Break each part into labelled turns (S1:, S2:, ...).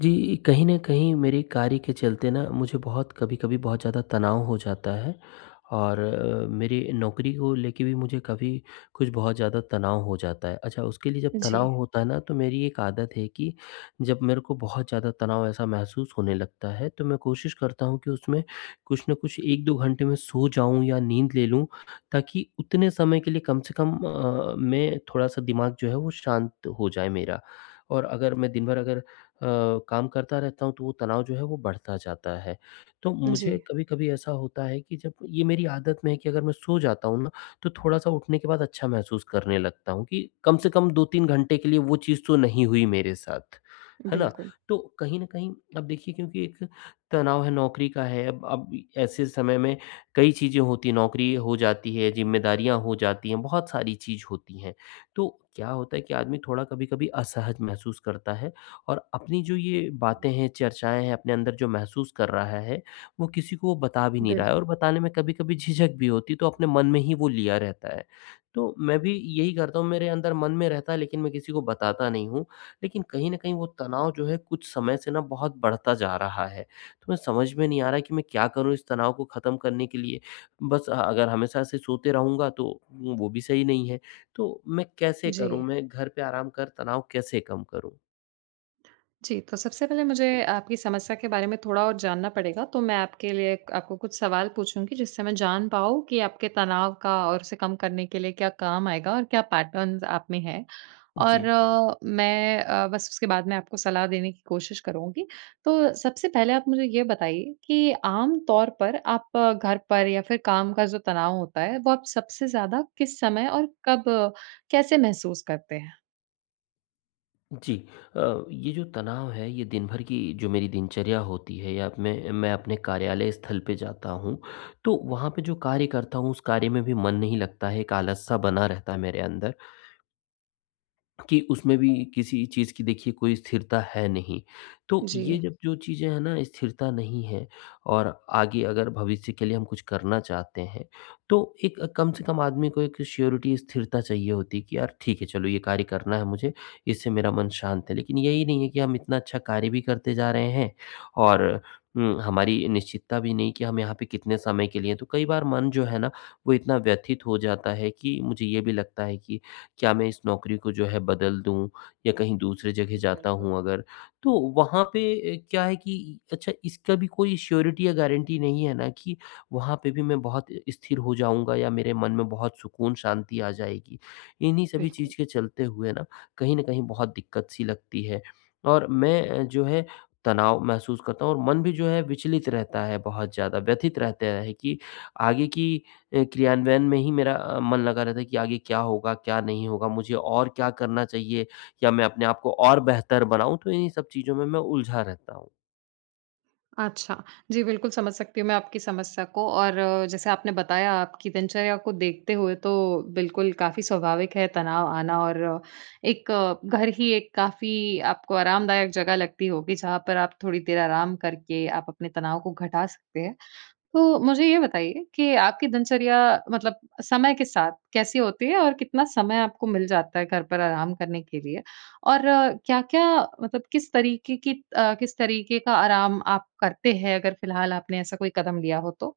S1: जी। कहीं न कहीं मेरे कार्य के चलते न मुझे बहुत कभी-कभी बहुत ज़्यादा तनाव हो जाता है। और अ, मेरी नौकरी को लेकर भी मुझे कभी कुछ बहुत ज़्यादा तनाव हो जाता है। अच्छा उसके लिए जब तनाव
S2: जी।
S1: होता है ना, तो मेरी एक आदत है कि जब मेरे को बहुत ज़्यादा तनाव ऐसा महसूस होने लगता है, तो मैं कोशिश करता हूँ कि उसमें कुछ न कुछ 1-2 घंटे मैं सो जाऊँ या नींद ले लूँ, ताकि उतने समय के लिए कम से कम अ अ, मैं थोड़ा-सा दिमाग जो है वो शांत हो जाए मेरा। और अगर मैं दिन भर अगर अ, काम करता रहता हूँ, तो वो तनाव जो है वो बढ़ता जाता है। तो मुझे
S2: जी।
S1: कभी-कभी ऐसा होता है कि जब ये मेरी आदत में है कि अगर मैं सो जाता हूँ ना, तो थोड़ा-सा उठने के बाद अच्छा महसूस करने लगता हूँ कि कम से कम 2-3 घंटे के लिए वो चीज़ तो नहीं हुई मेरे साथ, है ना।
S2: बिल्कुल।
S1: तो कहीं न कहीं अब देखिए क्योंकि एक तनाव है, नौकरी का है, अब ऐसे समय में कई चीज़ें होती हैं, नौकरी हो जाती है, ज़िम्मेदारियाँ हो जाती हैं, बहुत सारी चीज़ होती हैं। तो क्या होता है कि आदमी थोड़ा कभी-कभी असहज महसूस करता है और अपनी जो ये बातें हैं, चर्चाएँ हैं, अपने अंदर जो महसूस कर रहा है वो किसी को बता भी नहीं रहा है
S2: बिल्कुल।
S1: और बताने में कभी-कभी झिझक भी होती, तो अपने मन में ही वो लिया रहता है। तो मैं भी यही करता हूँ, मेरे अंदर मन में रहता है, लेकिन मैं किसी को बताता नहीं हूँ, लेकिन कहीं न कहीं वो तनाव जो है कुछ समय से ना बहुत बढ़ता जा रहा है। तो मैं समझ में नहीं आ रहा कि मैं क्या करूँ इस तनाव को खत्म करने के लिए, बस अ, अगर हमेशा से सोते रहूँगा तो वो वो भी सही नहीं है। तो मैं कैसे करूँ?
S2: जी।
S1: मैं घर पे आराम कर तनाव कैसे कम करूँ?
S2: जी, तो सबसे पहले मुझे आपकी समस्या के बारे में थोड़ा और जानना पड़ेगा, तो मैं आपके लिए आपको कुछ सवाल पूछूँगी। जिससे मैं जान पाऊँ कि आपके तनाव का और उसे कम करने के लिए क्या काम आएगा और क्या पैटर्न आप में है। और
S1: जी।
S2: मैं अ, बस उसके बाद में आपको सलाह देने की कोशिश करुँगी। तो सबसे पहले आप मुझे ये बताइए कि आमतौर पर आप घर पर या फिर काम का जो तनाव होता है वो आप सबसे ज़्यादा किस समय और कब कैसे महसूस करते हैं?
S1: जी। अ, ये जो तनाव है ये दिन भर की जो मेरी दिनचर्या होती है या मैं मैं अपने कार्यालय स्थल पर जाता हूँ। तो वहाँ पे जो कार्य करता हूँ उस कार्य में भी मन नहीं लगता है। एक आलस सा बना रहता है मेरे अंदर। कि उसमें भी किसी चीज़ की देखिए कोई स्थिरता है नहीं। तो ये
S2: जी।
S1: जब जो चीज़ें हैं ना स्थिरता नहीं है, और आगे अगर भविष्य के लिए हम कुछ करना चाहते हैं तो एक कम से कम आदमी को एक श्योरिटी स्थिरता चाहिए होती कि यार ठीक है चलो ये कार्य करना है मुझे, इससे मेरा मन शांत है। लेकिन यही नहीं है कि हम इतना अच्छा कार्य भी करते जा रहे हैं, और हुँ हमारी निश्चितता भी नहीं कि हम यहाँ पे कितने समय के लिए हैं। तो कई बार मन जो है ना वो इतना व्यथित हो जाता है कि मुझे ये भी लगता है कि क्या मैं इस नौकरी को जो है बदल दूँ? या कहीं दूसरी जगह जाता
S2: बिल्कुल।
S1: हूँ अगर तो वहाँ पे अ, क्या है कि अच्छा इसका भी कोई श्योरिटी या गारंटी नहीं है ना कि वहाँ पे भी मैं बहुत इ स्थिर हो जाऊँगा या मेरे मन में बहुत सुकून शांति आ जाएगी। इन्हीं सभी
S2: बिल्कुल।
S1: चीज़ के चलते हुए ना, कहीं न कहीं बहुत दिक्कत-सी लगती है और मैं अ, जो है तनाव महसूस करता हूँ और मन भी जो है विचलित रहता है बहुत ज़्यादा व्यथित रहता है कि आगे की अ, क्रियान्वयन में ही मेरा अ, मन लगा रहता है कि आगे क्या होगा क्या नहीं होगा मुझे और क्या करना चाहिए, या मैं अपने आप को और बेहतर बनाऊँ, तो इन्हीं सब चीज़ों में मैं उलझा रहता हूँ।
S2: अच्छा, जी बिल्कुल समझ सकती हूँ मैं आपकी समस्या को, और जैसे आपने बताया आपकी दिनचर्या को देखते हुए, तो बिल्कुल काफ़ी स्वाभाविक है तनाव आना और, एक घर ही एक काफ़ी आपको आरामदायक जगह लगती होगी, जहाँ पर आप थोड़ी देर आराम करके, आप अपने तनाव को घटा सकते है। तो मुझे ये बताइए, कि आपकी दिनचर्या मतलब, समय के साथ कैसी होती है? और कितना समय आपको मिल जाता है, घर पर आराम करने के लिए? और क्या-क्या मतलब किस तरीके की अ, किस तरीके का आराम आप करते हैं, अगर फ़िलहाल आपने ऐसा कोई कदम लिया हो तो?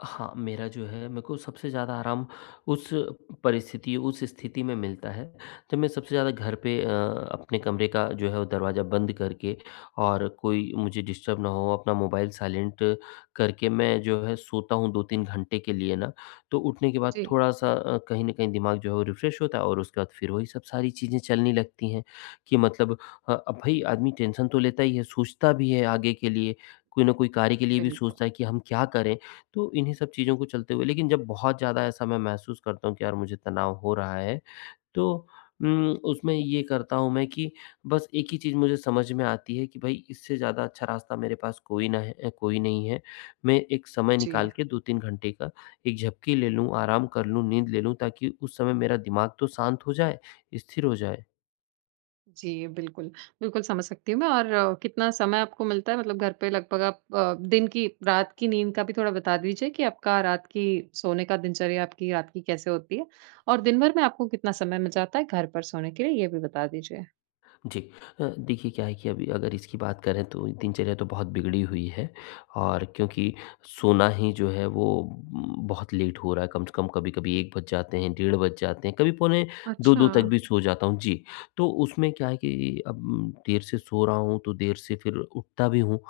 S1: हाँ, मेरा जो है मेरे को सबसे ज़्यादा आराम उस, परिस्थिति उस स्थिति में मिलता है, जब मैं सबसे ज़्यादा घर पे अ, अपने कमरे का जो हैं अ, दरवाज़ा बंद करके और कोई मुझे डिस्टर्ब ना हो, अपना मोबाइल साइलेंट करके मैं जो है सोता हूँ, 2-3 घंटे के लिए ना, तो उठने के बाद,
S2: जी।
S1: थोड़ा-सा अ, कहीं न कहीं दिमाग़ जो है वो रिफ्रेश होता है और उसके बाद फिर वही सब, सारी चीज़ें चलने लगती हैं कि मतलब अ, अब भई आदमी टेंशन तो लेता ही हैं। सोचता भी हैं आगे के लिए, कोई ना कोई कार्य के लिए भी
S2: बिल्कुल।
S1: सोचता है, कि हम क्या करें? तो इन्हीं सब चीज़ों को चलते हुए लेकिन जब बहुत ज़्यादा ऐसा मैं महसूस करता हूँ कि यार मुझे तनाव हो रहा है, तो उम्, उसमें ये करता हूँ मैं कि बस एक ही चीज़ मुझे समझ में आती हैं कि, भई इससे ज़्यादा अच्छा रास्ता मेरे पास कोई ना है कोई नहीं है। मैं एक समय निकाल
S2: जी।
S1: के 2-3 घंटे का एक झपकी ले लूँ, आराम कर लूँ, नींद ले लूँ, ताकि उस समय मेरा दिमाग़ तो शांत हो जाए। स्थिर हो जाए।
S2: जी, बिल्कुल। बिल्कुल समझ सकती हूँ मैं और अ, कितना समय आपको मिलता है? मतलब घर पे लगभग आप अ, दिन की रात की नींद का भी थोड़ा बता दीजिए कि आपका रात की, सोने का दिनचर्या, आपकी रात की कैसे होती है। और दिन भर में आपको कितना समय मिल जाता है, घर पर सोने के लिए ये भी बता दीजिए।
S1: जी। अ, देखिए क्या है कि अभी अगर इसकी बात करें, तो दिनचर्या तो बहुत बिगड़ी हुई है और क्योंकि सोना ही जो है वो उ, बहुत लेट हो रहा है। कम से कम कभी-कभी 1 बज जाते हैं, डेढ़ बज जाते हैं, कभी पौने 2-2 तक
S2: अच्छा।
S1: भी सो जाता हूँ। जी, तो उसमें क्या है कि अब, देर से सो रहा हूँ, तो देर से फिर उठता भी हूँ।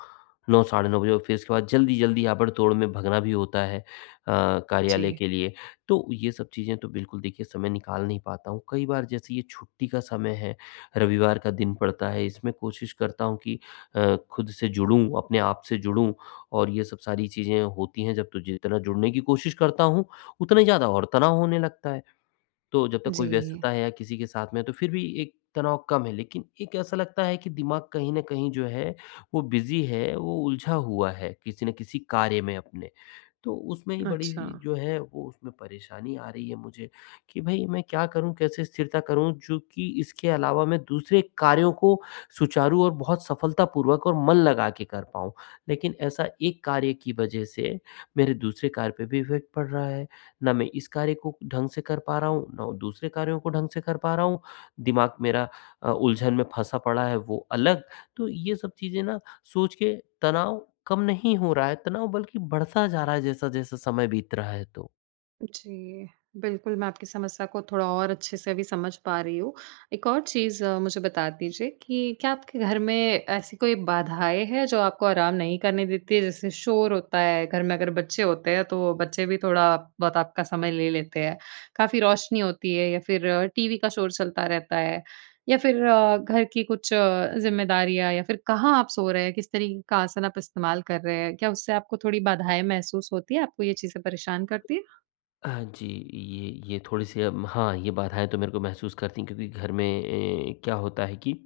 S1: 9 साढ़े 9 बजे और फिर इसके बाद जल्दी-जल्दी, आबड़ तोड़ में भगना भी होता है। अ, कार्यालय
S2: जी।
S1: के लिए, तो ये सब चीज़ें तो बिल्कुल देखिए समय निकाल नहीं पाता हूँ, कई बार जैसे ये छुट्टी का समय है, रविवार का दिन पड़ता है। इसमें कोशिश करता हूँ कि अ, खुद से जुड़ूँ, अपने आप से जुड़ूँ और ये सब सारी चीज़ें होती हैं, जब तो जि जितना जुड़ने की कोशिश करता हूँ, उतना ही ज़्यादा और तनाव होने लगता है। तो जब तक कोई
S2: जी।
S1: व्यस्तता है, या किसी के साथ में तो फिर भी एक तनाव कम है, लेकिन एक ऐसा लगता है कि दिमाग कहीं न कहीं जो है, वो बिज़ी है। वो उलझा हुआ है, किसी न किसी कार्य में अपने, तो उसमें ही बड़ी जी
S2: अच्छा।
S1: जो है, वो उसमें परेशानी आ रही है मुझे, कि भई मैं क्या करूँ? कैसे स्थिरता करूँ? चूँकि इसके अलावा मैं दूसरे कार्यों को सुचारू और बहुत सफलतापूर्वक और मन लगा के कर पाऊँ। लेकिन ऐसा एक कार्य की वज़ह से, मेरे दूसरे कार्य पे भी इफेक्ट पड़ रहा है, ना मैं इस कार्य को ढंग से कर पा रहा हूँ, ना दूसरे कार्यों को ढंग से कर पा रहा हूँ, दिमाग मेरा अ, उलझन में फँसा पड़ा है। वो अलग, तो ये सब चीज़ें ना सोच के, तनाव कम नहीं हो रहा है, तनाव बल्कि बढ़ता जा रहा है जैसा-जैसा समय बीत रहा है तो।
S2: जी, बिल्कुल मैं आपकी समस्या को थोड़ा और अच्छे से अभी समझ पा रही हूँ। एक और चीज़, मुझे बता दीजिए कि, क्या आपके घर में ऐसी कोई बाधाएँ हैं, जो आपको आराम नहीं करने देती है? जैसे शोर होता है, घर में अगर बच्चे होते हैं, तो बच्चे भी थोड़ा बहुत आपका समय ले लेते हैं। काफ़ी रोशनी होती है या फिर, टीवी का शोर चलता रहता है, या फिर अ, घर की कुछ जिम्मेदारियाँ या फिर कहाँ आप सो रहे हैं, किस तरीक़े का आसन आप इस्तेमाल कर रहे हैं? क्या उससे आपको थोड़ी बाधाएँ महसूस होती है, आपको ये चीज़ें परेशान करती है?
S1: हाँ जी, ये ये, थोड़ी सी अम, हाँ ये बाधाएँ तो मेरे को महसूस करती है, क्योंकि घर में एँ क्या होता है कि,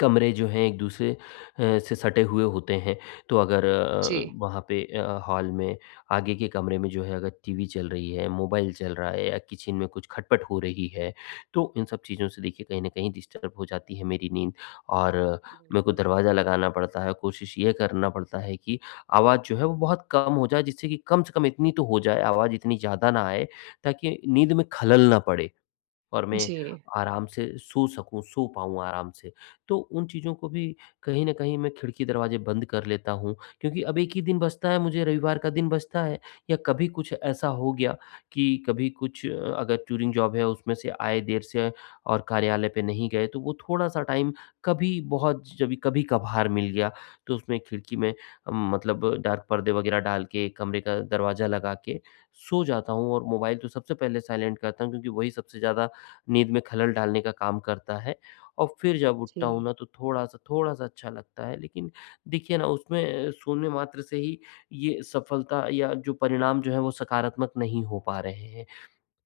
S1: कमरे जो हैं एक दूसरे अ, से सटे हुए होते हैं, तो अगर अ अ,
S2: जी।
S1: वहाँ पे अ, हॉल में, आगे के कमरे में जो है, अगर टीवी चल रही है, मोबाइल चल रहा है या किचन में कुछ खटपट हो रही है, तो इन सब चीज़ों से देखिए, कहीं न कहीं डिस्टर्ब हो जाती है मेरी नींद। और मेरे को
S2: बिल्कुल।
S1: दरवाज़ा लगाना पड़ता है, कोशिश ये करना पड़ता है कि, आवाज़ जो है वो बहुत कम हो जाए, जिससे कि कम से कम इतनी तो हो जाए, आवाज़ इतनी ज़्यादा ना आए, ताकि नींद में ख़लल ना पड़े और मैं
S2: जी।
S1: आराम से सो सकूँ, सो पाऊँ आराम से। तो उन चीज़ों को भी कहीं न कहीं मैं खिड़की, दरवाजे बंद कर लेता हूँ क्योंकि अब 1 ही दिन बचता है, मुझे रविवार का दिन बचता है, या कभी कुछ ऐसा हो गया कि कभी कुछ अगर टूरिंग जॉब है, उसमें से आए देर से और कार्यालय पे नहीं गए, तो वो थोड़ा-सा टाइम कभी बहुत जभी कभी-कभार मिल गया, तो उसमे खिड़की में मतलब डार्क पर्दे वग़ैरह डाल के, कमरे का दरवाज़ा लगा के, सो जाता हूँ और मोबाइल तो सबसे पहले साइलेंट करता हूँ, क्योंकि वही सबसे ज़्यादा, नींद में ख़लल डालने का काम करता है। और फिर जब उठता हूँ
S2: जी।
S1: ना, तो थोड़ा-सा थोड़ा-सा अच्छा लगता है, लेकिन देखिए ना उसमें शून्य मात्रा से ही, ये सफलता या जो परिणाम जो है, वो सकारात्मक नहीं हो पा रहे हैं।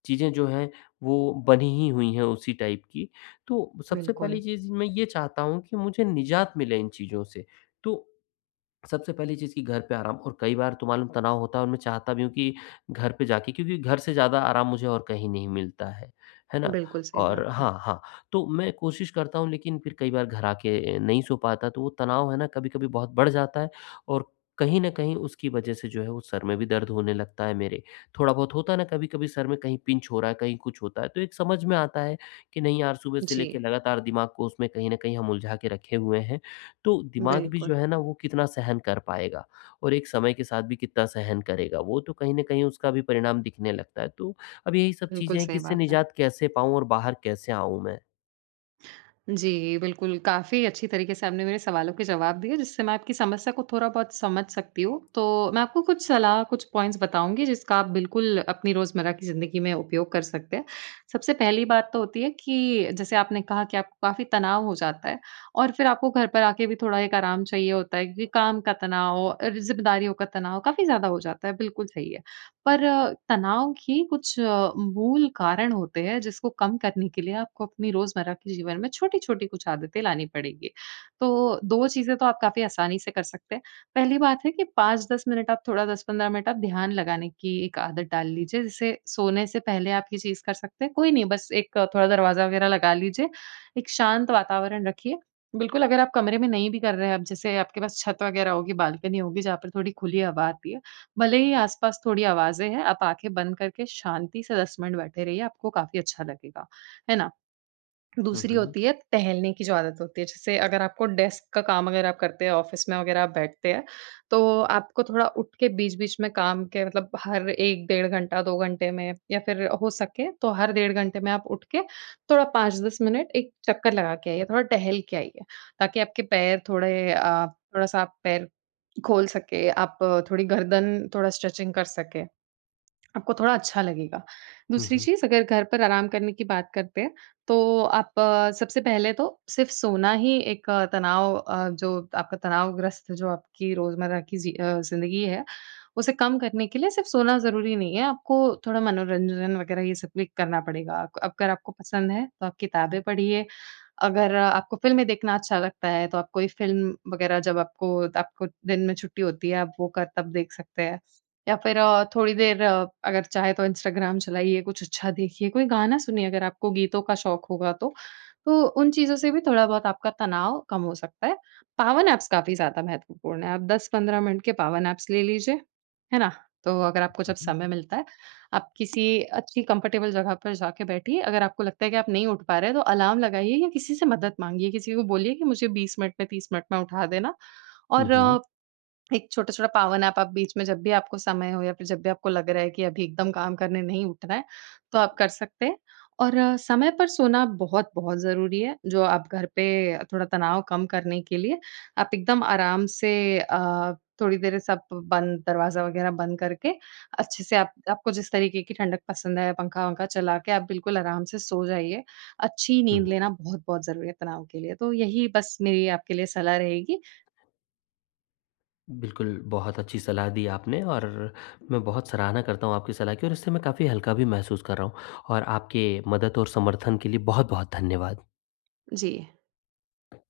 S1: चीज़ें जो हैं, वो बनी ही हुईं हैं उसी टाइप की, तो सबसे पहली
S2: बिल्कुल।
S1: चीज़ मैं ये चाहता हूँ कि मुझे निज़ात मिले इन चीज़ों से, तो सबसे पहली चीज़ की घर पे आराम और कई बार तो मालूम तनाव होता है और मैं चाहता भी हूँ कि, घर पे जाके क्योंकि घर से ज़्यादा आराम मुझे और कहीं नहीं मिलता है। है ना?
S2: बिल्कुल, सही बात
S1: और
S2: है।
S1: हाँ, हाँ, तो मैं कोशिश करता हूँ, लेकिन फिर कई बार घर आ के नहीं सो पाता, तो वो तनाव है ना कभी-कभी बहुत बढ़ जाता है और कहीं न कहीं उसकी वजह से जो है, वो सर में भी दर्द होने लगता है मेरे, थोड़ा बहुत होता है ना कभी-कभी सिर में कहीं पिंच हो रहा है, कहीं कुछ होता है। तो एक समझ में आता है, कि नहीं यार सुबह से लेकर
S2: जी।
S1: लगातार दिमाग को उसमें कहीं न कहीं हम उलझा के रखे हुए हैं। तो दिमाग भी
S2: बिल्कुल।
S1: जो है ना, वो कितना सहन कर पाएगा और एक समय के साथ भी कितना सहन करेगा वो, तो कहीं न कहीं उसका भी परिणाम दिखने लगता है। तो अब यही सब
S2: बिल्कुल,
S1: चीज़ें हैं कि
S2: सही
S1: इससे
S2: बात है।
S1: निज़ात कैसे पाऊँ और बाहर कैसे आऊँ मैं?
S2: जी बिल्कुल, काफ़ी अच्छी तरीके से आपने मेरे सवालों के जवाब दिए, जिससे मैं आपकी समस्या को थोड़ा बहुत समझ सकती हूँ। तो मैं आपको कुछ सलाह, कुछ पॉइंट्स बताऊँगी, जिसका आप बिल्कुल अपनी रोज़मर्रा की ज़िंदगी में उपयोग कर सकते हैं। सबसे पहली बात तो होती है कि, जैसे आपने कहा कि आपको काफ़ी तनाव हो जाता है, और फिर आपको घर पर आके भी थोड़ा एक आराम चाहिए होता है क्योंकि काम का तनाव और ज़िम्मेदारियों का तनाव काफ़ी ज़्यादा हो जाता है, बिल्कुल सही है। पर तनाव की कुछ मूल कारण होते हैं, जिसको कम करने के लिए आपको अपनी रोज़मर्रा के जीवन में छोटी-छोटी कुछ आदतें लानी पड़ेगी। तो, 2 चीज़ें तो आप काफ़ी आसानी से कर सकते हैं। पहली बात है कि 5-10 मिनट आप थोड़ा 10-15 मिनट आप ध्यान लगाने की एक आदत डाल लीजिए, जैसे सोने से पहले आप ये चीज़ कर सकते हैं। कोई नहीं, बस एक थोड़ा दरवाज़ा वगैरह लगा लीजिए, एक शांत वातावरण रखिए। बिल्कुल, अगर आप कमरे में नहीं भी कर रहे हैं, अब जैसे आपके पास छत वगैरह होगी, बालकनी होगी, जहाँ पर थोड़ी खुली हवा आती है। भले ही आस-पास थोड़ी आवाजें हैं, आप आँखें बंद करके शांति से 10 मिनट बैठे रहिए। आपको काफ़ी अच्छा लगेगा। है ना?
S1: हुँ,
S2: दूसरी
S1: हुँ।
S2: होती है, टहलने की जो आदत होती है, जैसे अगर आपको डेस्क का काम अगर आप करते हैं, ऑफिस में वगैरह आप बैठते हैं, तो आपको थोड़ा उठ के बीच-बीच में काम के मतलब, हर 1 डेढ़ घंटा, 2 घंटे में या फिर हो सके, तो हर डेढ़ घंटे में आप उठ के थोड़ा 5-10 मिनट एक चक्कर लगा के आइए, थोड़ा टहल के आइए। ताकि आपके पैर थोड़े अ, थोड़ा-सा आप पैर खोल सके, आप थोड़ी गर्दन थोड़ा स्ट्रेचिंग कर सके, आपको थोड़ा अच्छा लगेगा।
S1: हुँ,
S2: दूसरी
S1: हुँ।
S2: चीज़ अगर घर पर आराम करने की बात करते हैं, तो आप सबसे पहले तो सिर्फ सोना ही एक तनाव अ, जो आपका तनावग्रस्त जो आपकी रोज़मर्रा की ज़ि अ, ज़िंदगी है, उसे कम करने के लिए सिर्फ सोना ज़रूरी नहीं है, आपको थोड़ा मनोरंजन वगैरह, ये सब भी करना पड़ेगा। अग अगर आपको पसंद है, तो आप किताबें पढ़िए, अगर आपको फ़िल्में देखना अच्छा लगता है, तो आप कोई फ़िल्म वगैरह, जब आपको आपको दिन में छुट्टी होती है, आप वो कर तब देख सकते हैं। या फिर अ, थोड़ी देर अगर चाहे तो इंस्टाग्राम चलाइए, कुछ अच्छा देखिए, कोई गाना सुनिए, अगर आपको गीतों का शौक़ होगा तो। तो उन चीज़ों से भी थोड़ा बहुत आपका तनाव कम हो सकता है। पावर नैप्स काफ़ी ज़्यादा महत्वपूर्ण है। आप 10-15 मिनट के पावर नैप्स ले लीजिए। है ना? तो अगर आपको
S1: हुँ,
S2: जब
S1: हुँ।
S2: समय मिलता है, आप किसी अच्छी कंफर्टेबल जगह पर जाके बैठिए। अगर आपको लगता है कि आप नहीं उठ पा रहे हैं, तो अलार्म लगाइए या किसी से मदद माँगिए, किसी को बोलिए कि मुझे 20 मिनट में, 30 मिनट में उठा देना
S1: हुँ,
S2: और
S1: हुँ।
S2: एक छोटा-छोटा पावर नैप आप बीच में जब भी आपको समय हो, या फिर जब भी आपको लग रहा है कि अभी एकदम काम करने नहीं उठना है। तो आप कर सकते हैं और समय पर सोना बहुत-बहुत ज़रूरी है, जो आप घर पे थोड़ा तनाव कम करने के लिए, आप एकदम आराम से अ, थोड़ी देर सब बंद दरवाज़ा वगैरह बंद करके, अच्छे से आप आपको जिस तरीके की ठंडक पसंद है पंखा-वंखा चला के, आप बिल्कुल आराम से सो जाइए। अच्छी
S1: हुँ,
S2: नींद
S1: हुँ।
S2: लेना बहुत-बहुत ज़रूरी है तनाव के लिए। तो यही बस मेरी आपके लिए सलाह रहेगी।
S1: बिल्कुल। बहुत अच्छी सलाह दी आपने और मैं बहुत सराहना करता हूँ आपकी सलाह की और इससे मैं काफ़ी हल्का भी महसूस कर रहा हूँ और आपके मदद और समर्थन के लिए, बहुत-बहुत धन्यवाद।
S2: जी।